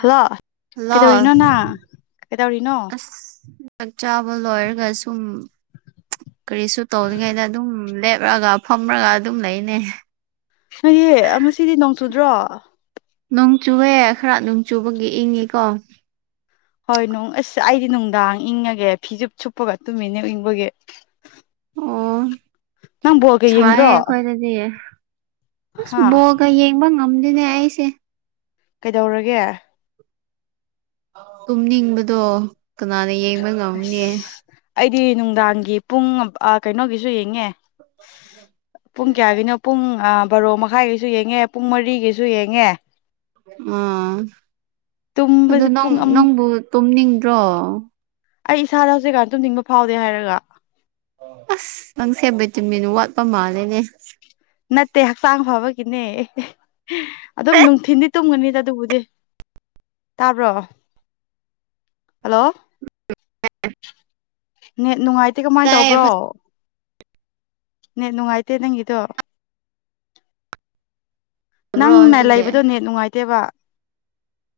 hello ꯂꯣ ꯀꯩꯗꯧꯔꯤꯅꯣ ꯅꯪ ꯀꯩꯗꯧꯔꯤꯅꯣ ꯑ ꯆ ꯆꯥꯛ ꯆꯥꯕ ꯂꯣꯏꯔꯒ ꯁꯨꯝ ꯀꯔꯤꯁꯨ ꯇꯧꯔꯤꯉꯩꯗ ꯑꯗꯨꯝ ꯂꯦꯞꯂꯒ ꯐꯝꯔꯒ ꯑꯗꯨꯝ ꯂꯩꯅꯦ ꯅꯌꯦ ꯉꯁꯤꯗꯤ ꯅꯣꯡꯆꯨꯗ꯭ꯔꯣ ꯅꯣꯡꯆꯨꯋꯦ ꯈꯔ ꯅꯣꯡꯆꯨꯕꯒꯤ ꯏꯪꯉꯤꯀꯣ ꯍꯣꯏ ꯅꯅꯨꯡ ꯑꯁ ꯑꯩꯗꯤ ꯅꯨꯡꯗꯥꯡ ꯏꯪꯉꯒꯦ ꯐꯤꯖꯨꯞ ꯁꯨꯞꯄꯒ ꯇꯨꯝꯃꯤꯅꯦ ꯏꯪꯕꯒꯤ ꯑꯣ ꯅꯪ ꯕꯣꯜꯒ ꯌꯦꯡꯗ꯭ꯔꯣ ꯁꯥꯏꯌꯦ ꯑꯩꯈꯣꯏꯗꯗꯤ ꯑꯁ ꯍꯥ ꯕꯣꯒ ꯌꯦꯡꯕ ꯉꯝꯗꯅꯦ ꯑꯩꯁꯦ ꯀꯩꯗꯧꯔꯒꯦ ꯀꯨꯝꯅꯤꯡꯕꯗꯣ ꯀꯅꯥꯅ ꯌꯦꯡꯕ ꯉꯝꯅꯦ ꯑꯁ ꯑꯩꯗꯤ ꯅꯨꯡꯗꯥꯡꯒꯤ ꯄꯨꯡ ꯀꯩꯅꯣꯒꯤꯁꯨ ꯌꯦꯡꯉꯦ ꯄꯨꯡ ꯀꯌꯥꯒꯤꯅꯣ ꯄꯨꯡ ꯕꯥꯔꯣ ꯃꯈꯥꯏꯒꯤꯁꯨ ꯌꯦꯡꯉꯦ ꯄꯨꯡ ꯃꯔꯤꯒꯤꯁꯨ ꯌꯦꯡꯉꯦ ꯑꯥ ꯑꯗꯨ ꯇꯨꯝꯕꯁꯦ ꯅꯪ ꯄꯨꯡ ꯑꯃ ꯅꯪꯕꯨ ꯇꯨꯝꯅꯤꯡꯗ꯭ꯔꯣ ꯑꯩ ꯏꯁꯥꯗ ꯍꯧꯖꯤꯛꯀꯥꯟ ꯇꯨꯝꯅꯤꯡꯕ ꯐꯥꯎꯗꯦ ꯍꯥꯏꯔꯒ ꯑꯁ ꯅꯪꯁꯦ ꯚꯤꯇꯃꯤꯟ ꯋꯥꯠꯄ ꯃꯥꯜꯂꯦꯅꯦ ꯅꯠꯇꯦ ꯍꯛꯆꯥꯡ ꯐꯕꯒꯤꯅꯦ ꯑꯗꯨꯝ ꯅꯨꯡꯊꯤꯟꯗꯤ ꯇꯨꯝꯒꯅꯤꯗ ꯑꯗꯨꯕꯨꯗꯤ ꯇꯥꯕ꯭ꯔꯣ ꯍꯜꯂꯣ ꯅꯦ ꯅꯨꯡꯉꯥꯏꯇꯦ ꯀꯃꯥꯏꯅ ꯇꯥꯏꯌꯦ ꯇꯧꯕ꯭ꯔꯣ ꯅ ꯅꯨꯡꯉꯥꯏꯇꯦ ꯅꯪꯒꯤꯗꯣ ꯐꯖꯕ꯭ꯔꯣ ꯅꯪꯅ ꯍꯧꯖꯤꯛꯀꯤ ꯂꯩꯕꯗꯣ ꯅꯦ ꯅꯨꯡꯉꯥꯏꯇꯦꯕ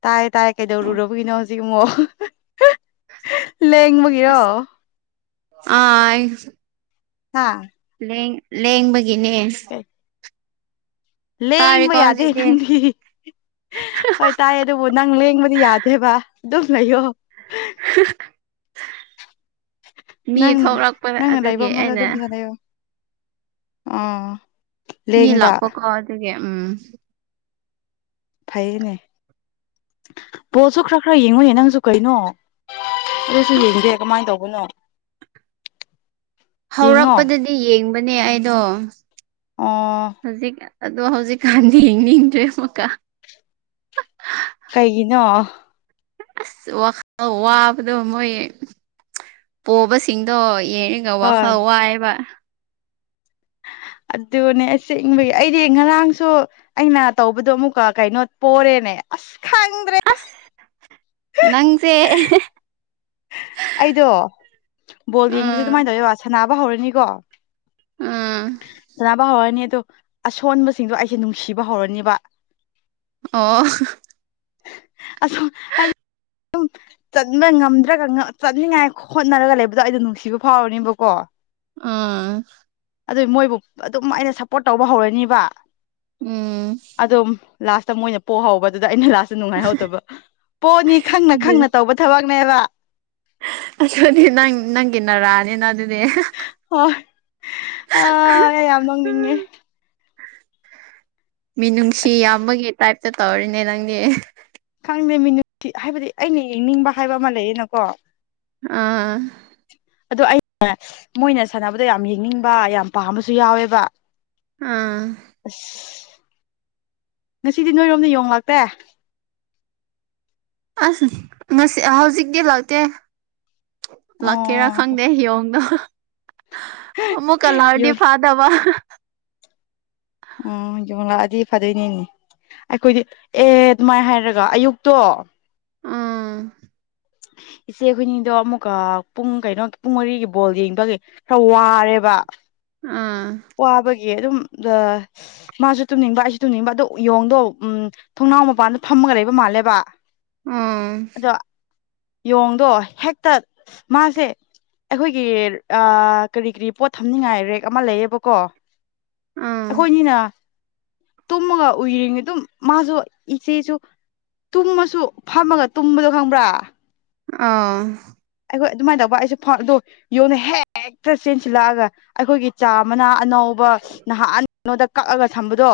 ꯇꯥꯏ ꯇꯥꯏ ꯑꯣ ꯀꯩꯗꯧꯔꯨꯔꯕꯒꯤꯅꯣ ꯍꯧꯖꯤꯛ ꯑꯃꯛ ꯂꯦꯡꯕꯒꯤꯔꯣ ꯑꯁ ꯑꯥ ꯍꯥꯥ ꯂ ꯂꯦꯡꯦꯡꯕꯒꯤꯅꯦ [unintelligible] ꯂꯦꯡꯕ ꯇꯥꯔꯦꯀꯣ ꯌꯥꯗꯦ ꯍꯧꯖꯤꯛꯇꯤ ꯅꯪꯗꯤ ꯍꯣꯏ ꯇꯥꯏ ꯑꯗꯨ ꯑꯣ ꯅꯪ ꯂꯦꯡꯕꯗꯤ ꯌꯥꯗꯦꯕ ꯑꯗꯨꯝ ꯂꯩꯌꯣ [unintelligible] ꯃꯤ ꯅꯪꯅ ꯊꯣꯛꯂꯛꯄꯗ ꯅꯪꯅ ꯂꯥꯏꯕ ꯑꯗꯨꯒꯤ ꯃ ꯃꯖꯥ ꯑꯩꯅ ꯑꯗꯨꯝꯐꯖ ꯂꯩ ꯑꯣꯣ ꯑꯣ ꯃꯤ ꯂꯦꯡꯕ ꯂꯥꯛꯄꯀꯣ ꯑꯗꯨꯒꯤ ꯎꯝ ꯐꯩꯌꯦꯅꯦ ꯄꯣꯠꯁꯨ ꯈꯔ ꯈꯔ ꯌꯦꯡꯉꯨꯅꯦ ꯅꯪꯁꯨ ꯀꯩꯅꯣ ꯑꯗꯨꯁꯨ ꯌꯦꯡꯗꯦ ꯑꯁ ꯀꯃꯥꯏ ꯇꯧꯕꯅꯣ ꯌꯦꯡꯉꯣ ꯍꯧꯔꯛꯄꯗꯗꯤ ꯌꯦꯡꯕꯅꯦ ꯑꯩꯗꯣ ꯑꯥ ꯍꯧꯖꯤꯛ ꯑꯗꯣ ꯍꯧꯖꯤꯛꯀꯥꯟꯗꯤ ꯌꯦꯡꯅꯤꯡꯗ꯭ꯔꯦ ꯑꯃꯨꯛꯀꯥ ꯀꯩꯒꯤꯅꯣ ꯑꯁ ꯋꯥ ꯋꯥꯕꯗꯣ ꯃꯣꯏ ꯄꯣꯕꯁꯤꯡꯗꯣ ꯌꯦꯡꯉ ꯀꯥꯎꯋ ꯍꯣꯏ ꯀꯥꯏꯕ ꯑꯗꯨꯅꯦ ꯆꯤꯡꯕꯒꯤ ꯑꯩꯗꯤ ꯉꯔꯥꯡꯁꯨ ꯑꯩꯅ ꯇꯧꯕꯗꯣ ꯑꯃꯨꯛꯀ ꯀꯩꯅꯣ ꯄꯣꯔꯦꯅꯦ ꯑꯁ ꯈꯪꯗ꯭ꯔꯦ ꯑꯁ ꯅꯪꯁꯦ ꯑꯩꯗꯣ ꯕꯣꯜ ꯌꯦꯡꯕꯁꯦ ꯑꯥ ꯑꯗꯨꯃꯥꯏꯅ ꯇꯧꯋꯣ ꯁꯥꯟꯅꯕ ꯍꯧꯔꯅꯤꯀꯣ ꯑꯥ ꯁꯥꯟꯅꯕ ꯍꯧꯔꯅꯤ ꯑꯣ ꯑꯁꯣꯟꯕꯁꯤꯡꯗꯣ ꯑꯩꯁꯦ ꯅꯨꯡꯁꯤꯕ ꯍꯧꯔꯅꯦꯕ ꯑꯣ ꯑꯣ ꯍꯥꯏꯗꯤ ꯆꯠꯕ ꯉꯝꯗ ꯅꯠꯇ꯭ꯔꯒ ꯆꯠꯅꯤꯡꯉꯥꯏ ꯍꯣꯠꯅꯔꯒ ꯂꯩꯕꯗꯣ ꯑꯩꯗꯣ ꯅꯨꯡꯁꯤꯕ ꯐꯥꯎꯔꯅꯦꯕꯀꯣ ꯑꯥ ꯑꯗꯨ ꯃꯣꯏꯕꯨ ꯑꯗꯨꯝ ꯑꯩꯅ ꯁꯞꯄꯣꯔꯠ ꯇꯧꯕ ꯍꯧꯔꯅꯤꯕ ꯎꯝ ꯑꯗꯨꯝ ꯂꯥꯁꯇ ꯃꯣꯏꯅ ꯄꯣꯛꯍꯧꯕ ꯑꯗꯨꯗ ꯑꯩꯅ ꯂꯥꯁꯇ ꯅꯨꯡꯉꯥꯏꯍꯧꯗꯕ ꯄꯣꯛꯑꯅꯤ ꯈꯪꯅ ꯑꯗꯨ ꯈꯪꯅ ꯇꯧꯕ ꯊꯋꯥꯛꯅꯦꯕ ꯑꯗꯨꯗꯤ ꯅꯪ ꯅꯪꯒꯤ ꯅꯔꯥꯅꯤꯅ ꯑꯗꯨꯅꯦ ꯍꯣꯏ ꯑ ꯌꯥꯝ ꯋꯥꯅꯤꯡꯦ ꯃꯤꯅꯨꯡꯁꯤ ꯑꯁ ꯌꯥꯝꯕꯒꯤ ꯇꯥꯏꯞꯇ ꯇꯧꯔꯤꯅꯦ ꯅꯪꯗꯤ ꯀꯥꯡꯖꯩꯃꯤꯅꯨꯡꯁꯤ ꯍꯥꯏꯕꯗꯤ ꯑꯩꯅ ꯌꯦꯡꯅꯤꯡꯕ ꯍꯥꯏꯕ ꯑꯃ ꯂꯩꯌꯦꯅꯀꯣ ꯑꯥ ꯑꯗꯨꯗ ꯑꯩ ꯃꯣꯏꯅ ꯁꯥꯟꯅꯕꯗ ꯌꯥꯝ ꯌꯦꯡꯅꯤꯡꯕ ꯌꯥꯝ ꯄꯥꯝꯕꯁꯨ ꯌꯥꯎꯋꯦꯕ ꯑꯥ ꯑꯁ ꯉꯁꯤꯗꯤ ꯅꯣꯏꯔꯣꯝꯗ ꯌꯣꯡꯂꯥꯛꯇꯦ ꯑꯁ ꯉꯁꯤ ꯍꯧꯖꯤꯛ ꯀ ꯂꯥꯛꯇꯦ ꯂꯥꯛꯀꯦꯔꯥ ꯑꯣ ꯈꯪꯗꯦ ꯍꯣꯡꯗꯣ ꯃꯃꯨ ꯀꯂꯔꯗꯤ ꯌꯣꯡ ꯐꯥꯗꯕ ꯎꯝ ꯌꯣꯉꯛꯑꯗꯤ ꯐꯗꯣꯏꯅꯦꯅꯦ ꯑꯩꯈꯣꯏꯗꯤ ꯑꯦ ꯑꯗꯨꯃꯥꯏꯅ ꯍꯥꯏꯔꯒ ꯑꯌꯨꯛꯇꯣ ꯎꯝ ꯏꯆꯦ ꯍꯣꯏꯅꯤꯗꯣ ꯑꯃꯨꯛꯀ ꯄꯨꯡ ꯀꯩꯅꯣ ꯄꯨꯡ ꯃꯔꯤꯒꯤ ꯕꯣꯜ ꯌꯦꯡꯕꯒꯤ ꯈꯔ ꯋꯥꯔꯦꯕ ꯑꯥ ꯋꯥꯕꯒꯤ ꯑꯗꯨꯝ ꯃꯥꯁꯨ ꯇꯨꯝꯅꯤꯡꯕ ꯑꯩꯁꯨ ꯇꯨꯝꯅꯤꯡꯕ ꯑꯗꯣ ꯎꯌꯣꯡꯗꯣ ꯎꯝ ꯊꯣꯡꯅꯥꯎ ꯃꯄꯥꯟꯗꯣ ꯐꯝꯃꯒ ꯂꯩꯕ ꯃꯥꯜꯂꯦꯕ ꯑꯥ ꯑꯗꯣ ꯌꯣꯡꯗꯣ ꯍꯦꯛꯇ ꯃꯥꯁꯦ ꯑꯩꯈꯣꯏꯒꯤ ꯀꯔꯤ ꯀꯔꯤ ꯄꯣꯠ ꯊꯝꯅꯤꯡꯉꯥꯏ ꯔꯦꯛ ꯑꯃ ꯂꯩꯌꯦꯕꯀꯣ ꯎꯝ ꯑꯩꯈꯣꯏꯅꯤꯅ ꯇꯨꯝꯃꯒ ꯎꯏꯔꯤꯉꯩ ꯑꯗꯨꯝ ꯃꯥꯁꯨ ꯏꯆꯦꯁꯨ ꯇꯨꯝꯃꯁꯨ ꯐꯝꯃꯒ ꯇꯨꯝꯕꯗꯣ ꯈꯪꯕ꯭ꯔꯥ ꯑꯥ ꯑꯩꯈꯣꯏ ꯑꯗꯨꯃꯥꯏꯅ ꯇꯧꯕ ꯑꯩꯁꯨ ꯐꯥꯎ ꯑꯗꯨ ꯌꯣꯟꯅ ꯍꯦꯛꯇ ꯆꯦꯟꯁꯤꯜꯂꯛꯑꯒ ꯑꯩꯈꯣꯏꯒꯤ ꯆꯥ ꯃꯅꯥ ꯑꯅꯧ ꯕ ꯅꯍꯥꯟ ꯅꯣꯏꯗ ꯀꯛꯑꯒ ꯊꯝꯕꯗꯣ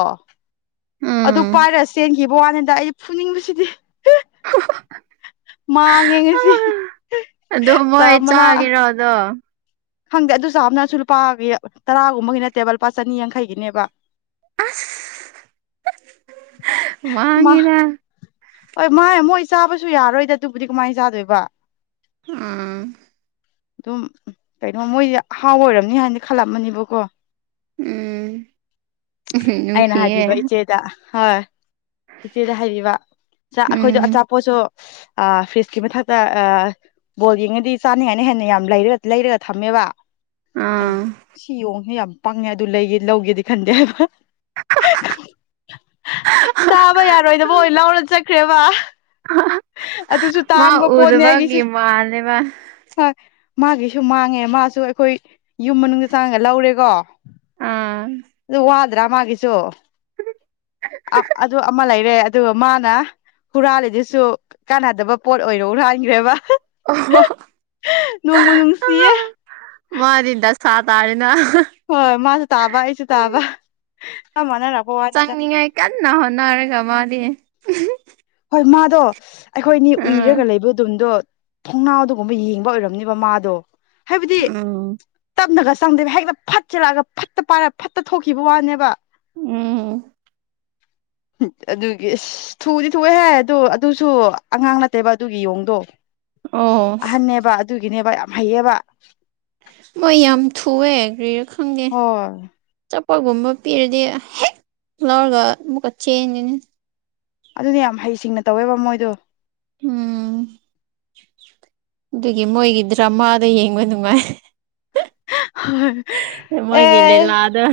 ꯑꯗꯨ ꯎꯝ ꯄꯥꯏꯔ ꯆꯦꯟꯈꯤꯕ ꯋꯥꯅꯤꯗ ꯑꯩ ꯐꯨꯅꯤꯡꯕꯁꯤꯗꯤ ꯍ ꯃꯥꯡ ꯌꯦꯡꯉꯁꯤ ꯆꯥꯃꯅꯥ ꯗꯣ ꯈꯪꯗꯦ ꯑꯗꯨꯁꯨꯞꯅꯁꯨ ꯂꯨꯄꯥꯒꯤ ꯇꯔꯥꯒꯨꯝꯕꯒꯤꯅ ꯇꯦꯕꯜ ꯂꯨꯄꯥ ꯆꯅꯤ ꯌꯥꯡꯈꯩꯒꯤꯅꯦꯕ ꯑꯁ ꯃꯥ ꯃꯥꯉꯤꯔ ꯍꯣꯏ ꯃꯥꯥꯏ ꯃꯣꯏ ꯆꯥꯕꯁꯨ ꯌꯥꯔꯣꯏꯗ ꯑꯗꯨꯕꯨꯗꯤ ꯀꯃꯥꯏꯅ ꯆꯥꯗꯣꯏꯕ ꯑꯥ ꯑꯗꯨꯝ ꯀꯩꯅꯣ ꯃꯣꯏꯗꯤ ꯑꯍꯥꯎ ꯑꯣꯏꯔꯝꯅꯤ ꯍꯥꯏꯅ ꯈꯜꯂꯝꯃꯅꯦꯕꯀꯣ ꯎꯝ ꯑꯩꯅ ꯅꯨꯡꯁꯤꯌꯦ ꯍꯥꯏꯕꯤꯕ ꯏꯆꯦꯗ ꯍꯣꯏ ꯏꯆꯦꯗ ꯍꯥꯏꯔꯤꯕ ꯆꯥ ꯑꯩꯈꯣꯏꯗꯣ ꯎꯝ ꯑꯆꯥꯄꯣꯠꯁꯨ ꯑ ꯐꯦꯤꯁꯀꯤꯃ ꯊ ꯇ ꯑ ꯕꯣꯜ ꯌꯦꯡꯉꯗꯤ ꯆꯥꯅꯤꯉꯥꯏꯅ ꯍꯦꯟꯅ ꯌꯥꯝ ꯂꯩꯔ ꯂꯩꯔꯒ ꯊꯝꯃꯦꯕ ꯑꯩꯅ ꯑꯥ ꯁꯤ ꯌꯣꯡꯁꯦ ꯌꯥꯝ ꯄꯪꯉꯦ ꯑꯗꯨ ꯂꯩꯒꯦ ꯂꯧꯒꯦꯗꯤ ꯈꯟꯗꯦꯕ ꯆꯥꯕ ꯌꯥꯔꯣꯏꯗꯕ ꯑꯣꯏ ꯂꯧꯔ ꯆꯠꯈ꯭ꯔꯦꯕ ꯑꯗꯨꯁꯨ ꯃꯥ ꯇꯥꯡꯕ ꯄꯣꯠꯅꯦ ꯎꯗꯕꯒꯤ ꯑꯩꯒꯤꯁꯦ ꯃꯥꯜꯂꯦꯕ ꯍꯣꯏ ꯃꯥꯒꯤꯁꯨ ꯃꯥꯡꯉꯦ ꯃꯥꯁꯨ ꯑꯩꯈꯣꯏ ꯌꯨꯝ ꯃꯅꯨꯡꯗ ꯆꯥꯡꯉꯒ ꯂꯧꯔꯦꯀꯣ ꯑꯥ ꯑꯗꯨ ꯋꯥꯗ꯭ꯔꯥ ꯃꯥꯒꯤꯁꯨ ꯑꯗꯨ ꯑꯃ ꯂꯩꯔꯦ ꯑꯗꯨꯒ ꯃꯥꯅ ꯍꯨꯔꯥꯜꯂꯤꯗꯨꯁꯨ ꯀꯥꯟꯅꯗꯕ ꯄꯣꯠ ꯑꯣꯏꯅ ꯍꯨꯔꯥꯟꯒ꯭ꯔꯦꯕ ꯑꯣ ꯍꯣ ꯅꯨꯡꯁꯤꯌꯦ ꯃꯥꯗꯤ ꯗꯁꯥ ꯇꯥꯔꯦꯅꯥ ꯍꯣꯏ ꯃꯥꯁꯨ ꯇꯥꯕ ꯑꯩꯁꯨ ꯇꯥꯕ ꯆꯞ ꯃꯥꯟꯅꯔꯞ ꯆꯪꯅꯤꯉꯥꯏ ꯀꯟꯅ ꯍꯣꯠꯅꯔꯒ ꯃꯥꯗꯤ ꯍꯣꯏ ꯃꯥꯗꯣ ꯑꯩꯈꯣꯏꯅꯤ ꯎꯏꯔꯒ ꯎꯝ ꯂꯩꯕꯗꯨꯝꯗꯣ ꯊꯣꯡꯅꯥꯎꯗꯒꯨꯝꯕ ꯌꯦꯡꯕ ꯑꯣꯏꯔꯝꯅꯤꯕ ꯃꯥꯗꯣ ꯍꯥꯏꯕꯗꯤ ꯎꯝ ꯇꯞꯅꯒ ꯆꯪꯗꯦꯕ ꯍꯦꯛꯇ ꯐꯠ ꯆꯦꯜꯂꯛꯑꯒ ꯐꯠꯇ ꯄꯥꯏꯔ ꯐꯠꯇ ꯊꯣꯛꯈꯤꯕ ꯋꯥꯅꯦꯕ ꯎꯝ ꯑꯗꯨꯒꯤ ꯑꯁ ꯊꯨꯗꯤ ꯊꯨꯋꯦꯍꯦ ꯑꯗꯨ ꯑꯗꯨꯁꯨ ꯑꯉꯥꯡ ꯅꯠꯇꯦꯕ ꯑꯗꯨꯒꯤ ꯌꯣꯡꯗꯣ ꯑꯣ ꯑꯍꯟꯅꯦꯕ ꯑꯗꯨꯒꯤꯅꯦꯕ ꯌꯥꯝ ꯍꯩꯌꯦꯕ ꯃꯣꯏ ꯌꯥꯝ ꯊꯨꯑꯦ ꯀ꯭ꯔꯤꯔꯥ ꯈꯪꯗꯦ ꯍꯣꯏ ꯑꯆꯥꯄꯣꯠꯒꯨꯝꯕ ꯄꯤꯔꯗꯤ ꯍꯦꯛ ꯂꯧꯔꯒ ꯑꯃꯨꯛꯀ ꯆꯦꯟꯗꯨꯅꯤ ꯑꯗꯨꯅꯦ ꯌꯥꯝ ꯍꯩꯁꯤꯡꯅ ꯇꯧꯋꯦꯕ ꯃꯣꯏꯗꯣ ꯎꯝ ꯑꯗꯨꯒꯤ ꯃꯣꯏꯒꯤ ꯗ꯭ꯔꯃꯥꯗꯣ ꯌꯦꯡꯕ ꯅꯨꯡꯉꯥꯏ ꯃꯣꯏꯒꯤ ꯑꯦ ꯂꯤꯂꯥꯗꯣ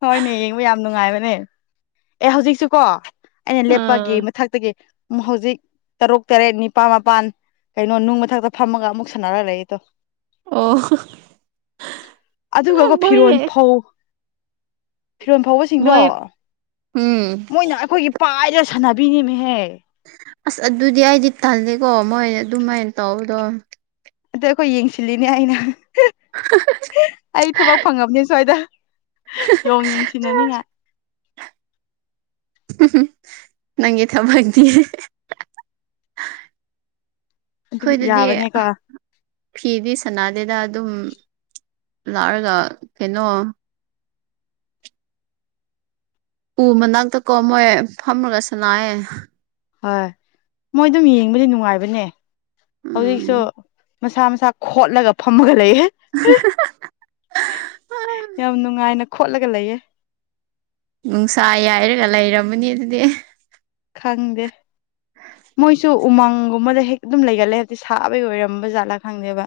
ꯍꯣꯏꯅꯦ ꯌꯦꯡꯕ ꯌꯥꯝ ꯅꯨꯡꯉꯥꯏꯕꯅꯦ ꯑꯦ ꯍꯧꯖꯤꯛꯁꯨꯀꯣ ꯑꯩꯅ ꯂꯦꯞꯄꯒꯤ ꯑꯥ ꯃꯊꯛꯇꯒꯤ ꯍꯧꯖꯤꯛ ꯇꯔꯨꯛ ꯇꯔꯦꯠ ꯅꯤꯄꯥꯟ ꯃꯥꯄꯥꯟ ꯀꯩꯅꯣ ꯅꯨꯡ ꯃꯊꯛꯇ ꯐꯝꯃꯒ ꯑꯃꯨꯛ ꯁꯥꯟꯅꯔ ꯂꯩꯌꯦꯇꯣ ꯑꯣ ꯑꯗꯨꯒꯀꯣ ꯃꯣꯏ ꯐꯤꯔꯣꯟ ꯐꯧ ꯐꯤꯔꯣꯟ ꯐꯧꯕꯁꯤꯡꯗꯣ ꯃꯣꯏ ꯎꯝ ꯃꯣꯏꯅ ꯑꯩꯈꯣꯏꯒꯤ ꯄꯥꯏꯔ ꯁꯥꯟꯅꯕꯤꯅꯤꯃꯦꯍꯦ ꯑꯁ ꯑꯗꯨꯗꯤ ꯑꯩꯗꯤ ꯇꯜꯂꯦꯀꯣ ꯃꯣꯏ ꯑꯗꯨꯃꯥꯏꯅ ꯇꯧꯕꯗꯣ ꯅꯠꯇꯦ ꯑꯩꯈꯣꯏ ꯌꯦꯡꯁꯤꯜꯂꯤꯅꯦ ꯑꯩꯅ ꯑꯩ ꯊꯕꯛ ꯐꯪꯉꯕꯅꯦ ꯁ꯭ꯋꯥꯏꯗ ꯌꯣꯡ ꯌꯦꯡꯁꯤꯟꯅꯅꯤ ꯉꯥꯏ ꯅꯪꯒꯤ ꯊꯕꯛꯇꯤ ꯑꯗꯨꯝ ꯑꯈꯣꯏꯗꯗꯤ ꯌꯥꯕꯅꯦꯀꯣ ꯐꯤꯗꯤ ꯁꯅꯥꯗꯦꯗ ꯑꯗꯨꯝ ꯂꯥꯎꯔꯒ ꯀꯩꯅꯣ ꯎ ꯃꯅꯥꯛꯇꯀꯣ ꯃꯣꯏ ꯐꯝꯔꯒ ꯁꯥꯟꯅꯩꯌꯦ ꯍꯣꯏ ꯃꯣꯏ ꯑꯗꯨꯝ ꯌꯦꯡꯕꯗꯤ ꯅꯨꯡꯉꯥꯏꯕꯅꯦ ꯍꯧꯖꯤꯛꯁꯨ ꯎꯝ ꯃꯁꯥ ꯃꯁꯥ ꯈꯣꯠꯂꯒ ꯐꯝꯃꯒ ꯂꯩꯌꯦ [unintelligible] ꯌꯥꯝ ꯅꯨꯡꯉꯥꯏꯅ ꯈꯣꯠꯂꯒ ꯂꯩꯌꯦ ꯅꯨꯡꯁꯥ ꯌꯥꯏꯔꯒ ꯂꯩꯔꯝꯃꯅꯤ ꯑꯗꯨꯗꯤ ꯈꯪꯗꯦ ꯃꯣꯏꯁꯨ ꯎꯃꯪꯒꯨꯝꯕꯗ ꯍꯦꯛ ꯑꯗꯨꯝ ꯂꯩꯒꯜꯂꯦ ꯍꯥꯢꯕꯗꯤ ꯁꯥꯕꯒꯤ ꯑꯣꯏꯔꯝꯕ ꯖꯥꯠꯂꯥ ꯈꯪꯗꯦꯕ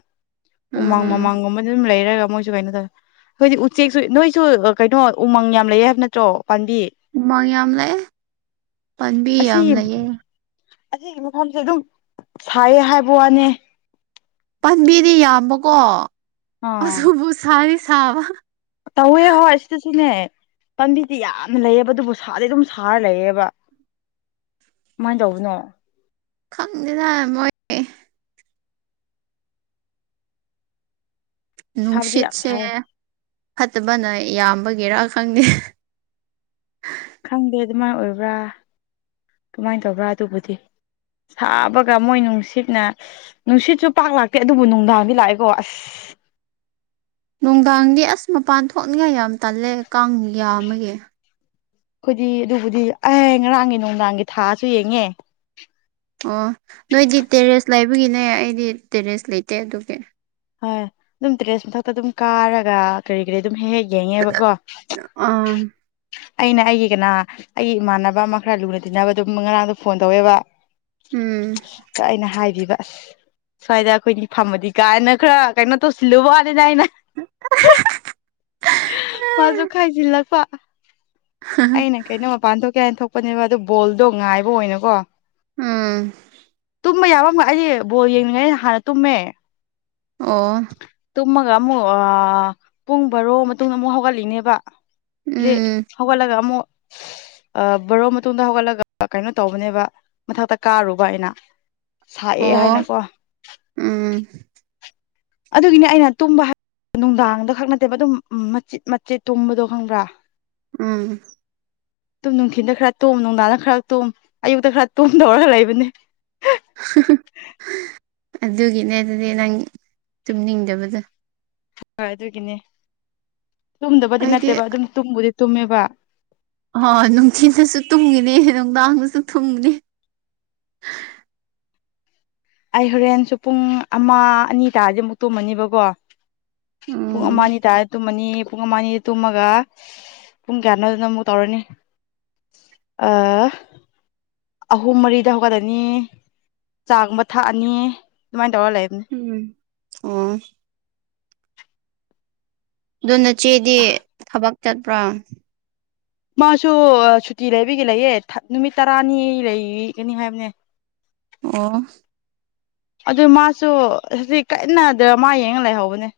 ꯎꯃꯪ ꯎꯝ ꯋꯥꯃꯥꯡꯒꯨꯝꯕ ꯑꯗꯨꯝ ꯂꯩꯔꯒ ꯃꯣꯏ ꯁꯨ ꯀꯥꯏꯅꯣ ꯇꯧꯋꯦ ꯑꯩꯈꯣꯏꯗꯤ ꯎꯆꯦꯛꯁꯨ ꯅꯣꯏꯁꯨ ꯀꯩꯅꯣ ꯎꯃꯪ ꯌꯥꯝ ꯂꯩꯌꯦ ꯍꯥꯏꯕ ꯅꯠꯇ꯭ꯔꯣ ꯄꯥꯟꯕꯤ ꯎꯃꯥꯡ ꯌꯥꯝ ꯂꯩꯌꯦ ꯄꯥꯟꯕꯤ ꯑꯁꯤ ꯌꯥꯝ ꯂꯩꯌꯦ ꯑꯁꯤꯒꯤ ꯃꯐꯝꯁꯦ ꯑꯗꯨꯝ ꯁꯥꯏꯌꯦ ꯍꯥꯏꯕ ꯋꯥꯅꯦ ꯄꯥꯟꯕꯤꯗꯤ ꯌꯥꯝꯕꯀꯣ ꯑꯥ ꯑꯗꯨꯕꯨ ꯁꯥꯗꯤ ꯁꯥꯕ ꯇꯧꯋꯦ ꯍꯣꯏ ꯁꯤꯗ ꯁꯨꯅꯦ ꯄꯥꯝꯕꯤꯗꯤ ꯌꯥꯝꯅ ꯂꯩꯌꯦꯕ ꯑꯗꯨꯕꯨ ꯁꯥꯗꯤ ꯑꯗꯨꯝ ꯁꯥꯔ ꯂꯩꯌꯦꯕ ꯀꯃꯥꯏꯅ ꯇꯧꯕꯅꯣ ꯈꯪꯗꯦꯗ ꯃꯣꯏ ꯁꯥꯕꯗꯤ ꯌꯥꯝ ꯅꯨꯡꯁꯤꯠꯁꯦ ꯁꯥꯏ ꯐꯠꯇꯕꯅ ꯌꯥꯝꯕꯒꯤꯔꯥ ꯈꯪꯗꯦ ꯈꯪꯗꯦ ꯑꯗꯨꯃꯥꯏꯅ ꯑꯣꯏꯕ꯭ꯔꯥ ꯀꯃꯥꯏꯅ ꯇꯧꯕ꯭ꯔꯥ ꯑꯗꯨꯕꯨꯗꯤ ꯁꯥꯕꯒ ꯃꯣꯏ ꯅꯨꯡꯁꯤꯠꯅ ꯅꯨꯡꯁꯤꯠꯁꯨ ꯄꯥꯛ ꯂꯥꯛꯇꯦ ꯑꯗꯨꯕꯨ ꯅꯨꯡꯗꯥꯡꯗꯤ ꯂꯥꯛꯑꯦꯀꯣ ꯑꯁ ꯅꯨꯡꯗꯥꯡꯗꯤ ꯑꯁ ꯃꯄꯥꯟ ꯊꯣꯛꯅꯤꯡꯉꯥꯏ ꯌꯥꯝ ꯇꯜꯂꯦ ꯀꯥꯡ ꯌꯥꯝꯃꯒꯤ ꯑꯩꯈꯣꯏꯗꯤ ꯑꯗꯨꯕꯨꯗꯤ ꯑꯦ ꯉꯔꯥꯡꯒꯤ ꯅꯨꯡꯗꯥꯡꯒꯤ ꯊꯥꯁꯨ ꯌꯦꯡꯉꯦ ꯑꯣ ꯅꯣꯏꯗꯤ ꯇꯦꯔꯦꯁ ꯂꯩꯕꯒꯤꯅꯦ ꯑꯩꯗꯤ ꯇꯦꯔꯦꯁ ꯂꯩꯇꯦ ꯑꯗꯨꯒꯤ ꯍꯣꯏ ꯑꯗꯨꯝ ꯇꯦꯔꯦꯁ ꯃꯊꯛꯇ ꯑꯗꯨꯝ ꯀꯥꯔꯒ ꯀꯔꯤ ꯀꯔꯤ ꯑꯗꯨꯝ ꯍꯦꯛ ꯍꯦꯛ ꯌꯦꯡꯉꯦꯕꯀꯣ ꯑꯥ ꯑꯩꯅ ꯑꯩꯒꯤ ꯀꯅꯥ ꯑꯩꯒꯤ ꯏꯃꯥꯟꯅꯕ ꯑꯃ ꯈꯔ ꯂꯨꯅ ꯇꯤꯟꯅꯕꯗꯨ ꯉꯔꯥꯡꯗꯣ ꯐꯣꯟ ꯇꯧꯋꯦꯕ ꯎꯝ ꯑ ꯑꯩꯅ ꯍꯥꯏꯕꯤꯕ ꯑꯁ ꯁ꯭ꯋꯥꯏꯗ ꯑꯩꯈꯣꯏꯅꯤ ꯐꯝꯃꯗꯤ ꯀꯥꯏꯅ ꯈꯔ ꯀꯩꯅꯣ ꯇꯧꯁꯤꯜꯂꯨꯕ ꯋꯥꯅꯦꯗ ꯑꯩꯅ ꯃꯥꯁꯨ ꯈꯥꯏꯖꯤꯜꯂꯛꯄ ꯑꯩꯅ ꯀꯩꯅꯣ ꯃꯄꯥꯟ ꯊꯣꯛꯀꯦ ꯍꯥꯏꯅ ꯊꯣꯛꯄꯅꯦꯕ ꯑꯗꯨ ꯕꯣꯜꯗꯣ ꯉꯥꯏꯕ ꯑꯣꯏꯅꯀꯣ ꯎꯝ ꯇꯨꯝꯕ ꯌꯥꯕ ꯑꯃ ꯑꯩꯗꯤ ꯕꯣꯜ ꯌꯦꯡꯅꯤꯡꯉꯩꯅ ꯍꯥꯟꯅ ꯇꯨꯝꯃꯦ ꯑꯣ ꯇꯨꯝꯃꯒ ꯑꯃꯨꯛ ꯄꯨꯡ ꯕꯥꯔꯣ ꯃꯇꯨꯡꯗ ꯑꯃꯨꯛ ꯍꯧꯒꯠꯂꯤꯅꯦꯕ ꯗꯤ ꯎꯝ ꯍꯧꯒꯠꯂꯒ ꯑꯃꯨꯛ ꯕꯔꯣ ꯃꯇꯨꯡꯗ ꯍꯧꯒꯠꯂꯒ ꯀꯩꯅꯣ ꯇꯧꯕꯅꯦꯕ ꯃꯊꯛꯇ ꯀꯥꯔꯨꯕ ꯑꯩꯅ ꯁꯥꯏꯑꯦ ꯑꯣ ꯍꯥꯏꯅꯀꯣ ꯎꯝ ꯑꯗꯨꯒꯤꯅꯦ ꯑꯩꯅ ꯇꯨꯝꯕ ꯅꯨꯡꯗꯥꯡꯗ ꯈꯛ ꯅꯠꯇꯦꯕ ꯑꯗꯨꯝ ꯃꯆꯤꯠ ꯃꯆꯤꯠ ꯇꯨꯝꯕꯗꯣ ꯈꯪꯕ꯭ꯔꯥ ꯎꯝ ꯇꯨꯝ ꯅꯨꯡꯊꯤꯟꯗ ꯈꯔ ꯇꯣꯝ ꯅꯨꯡꯗꯥꯡꯗ ꯈꯔ ꯇꯨꯝ ꯑꯌꯨꯛꯇ ꯈꯔ ꯇꯨꯝ ꯇꯧꯔꯒ ꯂꯩꯕꯅꯦ ꯑꯗꯨꯒꯤꯅꯦ ꯑꯗꯨꯗꯤ ꯅꯪ ꯇꯨꯝꯅꯤꯡꯗꯕꯗꯨ ꯍꯣꯏ ꯑꯗꯨꯒꯤꯅꯦ ꯇꯨꯝꯗꯕꯗꯤ ꯑꯩꯗꯤ ꯅꯠꯇꯦꯕ ꯑꯗꯨꯝ ꯇꯨꯝꯕꯨꯗꯤ ꯇꯨꯝꯃꯦꯕ ꯑꯣ ꯅꯨꯡꯊꯤꯜꯗꯁꯨ ꯇꯨꯝꯒꯅꯦ ꯅꯨꯡꯗꯥꯡꯗꯁꯨ ꯊꯨꯝꯒꯅꯤ ꯑꯩ ꯍꯣꯔꯦꯟꯁꯨ ꯄꯨꯡ ꯑꯃ ꯑꯅꯤ ꯇꯥꯔꯗꯤ ꯑꯃꯨꯛ ꯇꯨꯝꯃꯅꯤꯕꯀꯣ ꯄꯨꯡ ꯎꯝ ꯑꯃ ꯑꯅꯤ ꯇꯥ ꯇꯨꯝꯃꯅꯤ ꯄꯨꯡ ꯑꯃ ꯑꯅꯤ ꯇꯨꯝꯃꯒ ꯄꯨꯡ ꯀꯌꯥꯅꯣꯗꯨꯅ ꯑꯃꯨꯛ ꯇꯧꯔꯅꯤ ꯑꯥ ꯑꯍꯨꯝ ꯃꯔꯤꯗ ꯍꯧꯒꯠꯂꯅꯤ ꯆꯥꯒꯨꯝꯕ ꯊꯛꯑꯅꯤ ꯑꯗꯨꯃꯥꯏꯅ ꯇꯧꯔ ꯂꯩꯕꯅꯤ ꯎꯝ ꯑꯣ ꯑꯗꯨ ꯅꯆꯦꯗꯤ ꯊꯕꯛ ꯆꯠꯄ꯭ꯔꯥ ꯃꯥꯁꯨ ꯁꯨꯇꯤ ꯂꯩꯕꯒꯦ ꯂꯩꯌꯦ ꯅꯨꯃꯤꯠ ꯇꯔꯥꯅꯤ ꯂꯩꯒꯅꯤ ꯍꯥꯏꯕꯅꯦ [inaudible] ꯑꯣ ꯑꯗꯨ ꯃꯥꯁꯨ ꯍꯧꯖꯤꯛ ꯀꯟꯅ ꯗ꯭ꯔꯥꯃꯥ ꯌꯦꯡꯉ ꯂꯩꯍꯧꯕꯅꯦ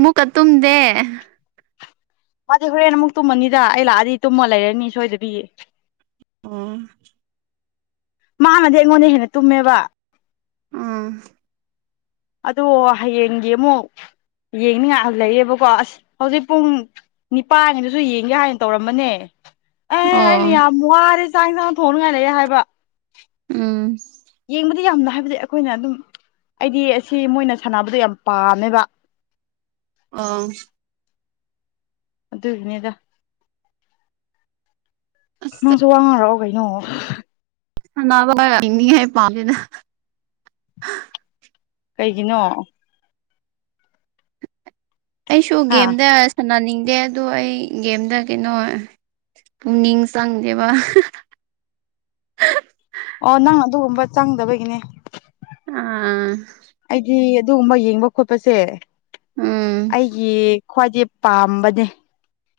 ꯃꯨꯛꯀ ꯇꯨꯝꯗꯦ ꯃꯥꯗꯤ ꯍꯣꯔꯦꯟ ꯑꯃꯨꯛ ꯇꯨꯝꯃꯅꯤꯗ ꯑꯩ ꯂꯥꯛꯑꯗꯤ ꯇꯨꯝꯃ ꯂꯩꯔꯅꯤ ꯁꯣꯏꯗꯕꯤ ꯑꯣ ꯃꯥꯅꯗꯤ ꯑꯩꯉꯣꯟꯗꯩ ꯍꯦꯟꯅ ꯇꯨꯝꯃꯦꯕ ꯑꯥ ꯑꯗꯣ ꯍꯌꯦꯡꯒꯤ ꯑꯃꯨꯛ ꯌꯦꯡꯅꯤꯡꯉꯥꯏ ꯂꯩꯌꯦꯕꯀꯣ ꯑꯁ ꯍꯧꯖꯤꯛ ꯄꯨꯡ ꯅꯤꯄꯥꯟꯉꯩꯗꯨꯁꯨ ꯌꯦꯡꯒꯦ ꯍꯥꯏꯅ ꯇꯧꯔꯝꯕꯅꯦ ꯑꯦ ꯑꯩꯩꯗꯤ ꯑꯣ ꯌꯥꯝ ꯋꯥꯔꯦ ꯆꯥꯛ ꯌꯦꯟꯁꯥꯡ ꯊꯣꯡꯅꯉꯥꯏ ꯂꯩꯌꯦ ꯍꯥꯏꯕ ꯎꯝ ꯌꯦꯡꯕꯗꯤ ꯌꯥꯝꯅ ꯍꯥꯏꯕꯗꯤ ꯑꯩꯈꯣꯏꯅ ꯑꯗꯨꯝ ꯑꯩꯗꯤ ꯑꯁꯤ ꯃꯣꯏꯅ ꯁꯥꯟꯅꯕꯗꯣ ꯌꯥꯝ ꯄꯥꯝꯃꯦꯕ ꯑꯥ ꯑꯗꯨꯒꯤꯅꯤꯗ ꯑꯁ ꯁ ꯋꯥꯡꯉꯔꯛꯑꯣ ꯀꯩꯅꯣ ꯍꯅꯅꯤ ꯍꯥꯏ ꯄꯅ ꯀꯩꯒꯤꯅꯣ ꯑꯩꯁꯨ ꯍꯥ ꯒꯦꯝꯗ ꯁꯥꯟꯅꯅꯤꯡꯗꯦ ꯑꯗꯣ ꯑꯩ ꯒꯦꯝꯗ ꯀꯩꯅꯣ ꯄꯨꯛꯅꯤꯡ ꯆꯪꯗꯦꯕ ꯑꯣ ꯅꯪ ꯑꯗꯨꯒꯨꯝꯕ ꯆꯪꯗꯕꯒꯤꯅꯦ ꯑꯥ ꯑꯩꯗꯤ ꯑꯗꯨꯒꯨꯝꯕ ꯌꯦꯡꯕ ꯈꯣꯠꯄꯁꯦ ꯎꯝ ꯑꯩꯒꯤ ꯈ꯭ꯋꯥꯏꯗꯤ ꯄꯥꯝꯕꯅꯦ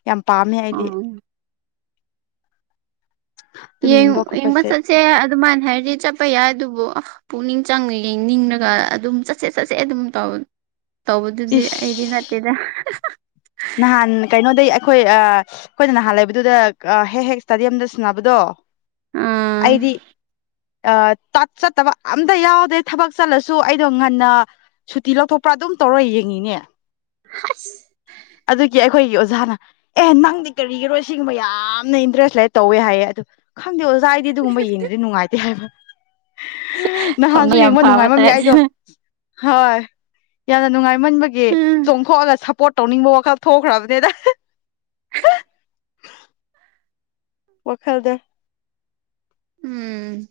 ꯌꯥꯝ ꯄꯥꯝꯃꯦ ꯑꯩꯗꯤ ꯎꯝ ꯑꯗꯨꯝ ꯌꯦꯡꯉ ꯌꯦꯡꯕ ꯈꯣꯠꯄꯁꯦ ꯆꯠꯁꯦ ꯑꯗꯨꯃꯥꯏꯅ ꯍꯥꯏꯔꯗꯤ ꯆꯞ ꯆꯠꯄ ꯌꯥꯏ ꯑꯗꯨꯕꯨ ꯄꯨꯛꯅꯤꯡ ꯆꯪꯅ ꯌꯦꯡꯅꯤꯡꯉꯒ ꯑꯗꯨꯝ ꯆꯠꯁꯦ ꯆꯠꯁꯦ ꯑꯗꯨꯝ ꯇꯧ ꯇꯧꯕꯗꯨꯗꯤ ꯏꯁ ꯑꯩꯗꯤ ꯅꯠꯇꯦꯗ ꯅꯍꯥꯟ ꯀꯩꯅꯣꯗꯩ ꯑꯩꯈꯣꯏ ꯑꯩꯈꯣꯏꯅ ꯅꯍꯥꯟ ꯂꯩꯕꯗꯨꯗ ꯍꯦꯛ ꯍꯦꯛ ꯏꯁꯇꯥꯗꯤꯌꯝꯗ ꯁꯟꯅꯅꯕꯗꯣ ꯑꯥ ꯑꯩꯗꯤ ꯑ ꯇꯠ ꯆꯠꯇꯕ ꯑꯝꯇ ꯌꯥꯎꯗꯦ ꯊꯕꯛ ꯆꯠꯂꯁꯨ ꯑꯩꯗꯣ ꯉꯟꯅ ꯁꯨꯇꯤ ꯂꯧꯊꯣꯛꯄ꯭ꯔꯥ ꯑꯗꯨꯝ ꯇꯧꯔ ꯌꯦꯡꯉꯤꯅꯦ ꯍꯁ ꯑꯗꯨꯒꯤ ꯑꯩꯈꯣꯏꯒꯤ ꯑꯣꯖꯥꯅ ꯑꯦ ꯅꯪꯗꯤ ꯀꯔꯤꯒꯤꯔꯣꯏ ꯁꯤꯒꯨꯝꯕ ꯌꯥꯝꯅ ꯏꯟꯇꯔꯦꯁ ꯂꯩ ꯇꯧꯋꯦ ꯍꯥꯏꯌꯦ ꯑꯣ ꯈꯪꯗꯦ ꯉꯥꯏꯗꯤ ꯑꯗꯨꯒꯨꯝꯕ ꯌꯦꯡꯗꯗꯤ ꯅꯨꯡꯉꯥꯏꯇꯦ ꯍꯥꯏꯕ ꯊꯧꯅ ꯅꯍꯥꯟꯁꯨ ꯌꯥꯝ ꯌꯦꯡꯕ ꯐꯥꯕ ꯅꯨꯡꯉꯥꯏꯃꯝꯃꯤ ꯇꯥꯏꯞ ꯑꯩꯗꯣ ꯍꯣꯏ ꯌꯥꯝꯅ ꯅꯨꯡꯉꯥꯏꯃꯟꯕꯒꯤ ꯆꯣꯡꯊꯣꯛꯑꯒ ꯁꯞꯄꯣꯔꯠ ꯇꯧꯅꯤꯡꯕ ꯋꯥꯈꯜ ꯊꯣꯛꯈ꯭ꯔꯕꯅꯦꯗ ꯋꯥꯈꯜꯗ ꯎꯝ